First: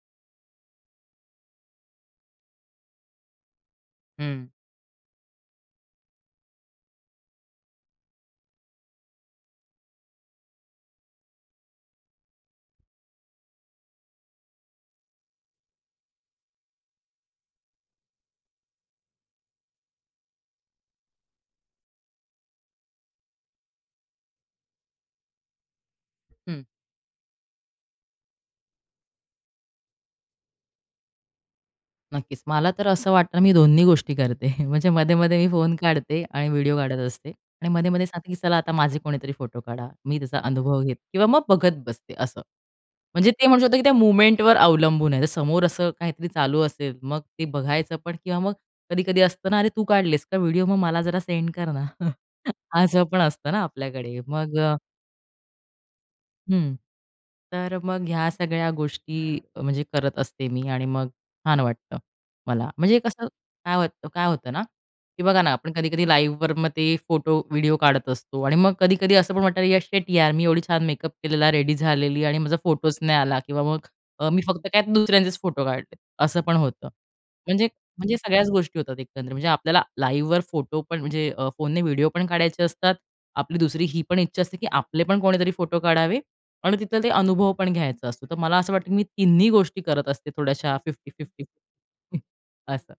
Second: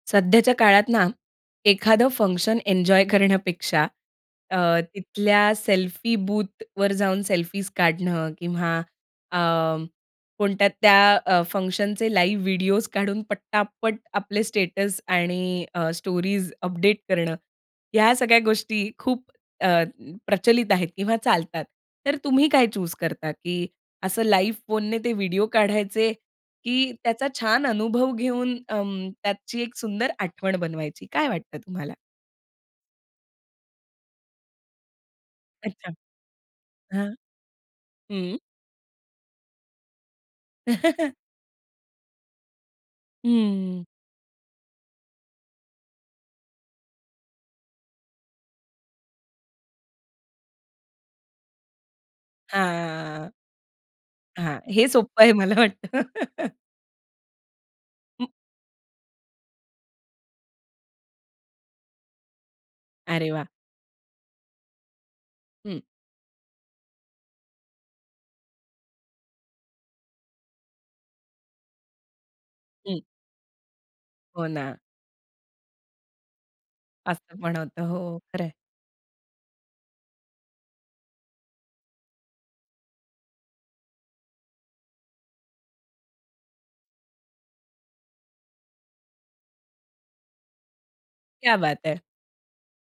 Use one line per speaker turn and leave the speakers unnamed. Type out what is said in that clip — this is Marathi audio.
सध्याच्या काळात ना, एखादं फंक्शन एन्जॉय करण्यापेक्षा
हं.
अ, तिथल्या सेल्फी बूथवर जाऊन सेल्फीज काढणं, किंवा अ, कोणत्या त्या अ, फंक्शनचे लाईव्ह व्हिडिओज काढून पटापट आपले स्टेटस आणि अ, स्टोरीज अपडेट करणं. ह्या सगळ्या गोष्टी खूप अ, प्रचलित आहेत किंवा चालतात. तर तुम्ही काय चूज करता? की असं लाईव्ह फोनने ते व्हिडिओ काढायचे,
हं.
की त्याचा छान अनुभव घेऊन अ, त्याची एक सुंदर आठवण बनवायची. काय वाटतं तुम्हाला?
नक्कीच, मला तर असं वाटतं मी दोन्ही गोष्टी करते. म्हणजे मध्ये-मध्ये मी फोन
अच्छा.
काढते, आणि व्हिडिओ काढत
हां,
असते. आणि मध्ये-मध्ये सांगते, की
हं.
"चला, आता माझे कोणीतरी फोटो काढा." मी त्याचा अनुभव घेते, किंवा मग बघत बसते. असं म्हणजे ते म्हणू शकतो, की
हं.
त्या मोमेंटवर अवलंबून आहे. तर समोर असं काहीतरी चालू असेल, मग ते बघायचं पण किंवा मग कधी-कधी असतं ना, "अरे, तू काढलेस का व्हिडिओ? मग मला जरा सेंड कर ना." असं पण
हां.
असतं ना, आपल्याकडे. मग
हां,
अ
हे सोप्पं आहे मला वाटतं.
हं. तर मग ह्या सगळ्या गोष्टी म्हणजे करत असते मी, आणि मग छान वाटतं मला. म्हणजे कसं,
अरे वाह!
काय वाटतं काय होतं ना, की बघा ना, आपण
हं.
कधी-कधी लाईव्हवर मग ते फोटो, व्हिडिओ काढत असतो. आणि मग कधी-कधी असं पण वाटतं, "या शिट यार, मी एवढी छान मेकअप केलेला, रेडी झालेली, आणि माझा फोटोच
हं.
नाही आला." किंवा मग अ, मी
हो
फक्त
ना.
काय, दुसऱ्यांचेच फोटो काढले, असं पण होतं.
असं पण
म्हणजे,
होतं.
म्हणजे
हो
सगळ्याच
खरंय.
गोष्टी होतात, एकंदरीत. म्हणजे आपल्याला लाईव्हवर फोटो पण म्हणजे अ, फोनने व्हिडिओ पण काढायचे असतात. आपली दुसरी ही पण इच्छा असते, की आपले पण कोणीतरी फोटो काढावे, आणि तिथला ते अनुभव पण घ्यायचा असतो. तर मला असं वाटतं की मी 3न्ही गोष्टी करत असते, थोड्याशा 50-50
क्या बात है!
असं.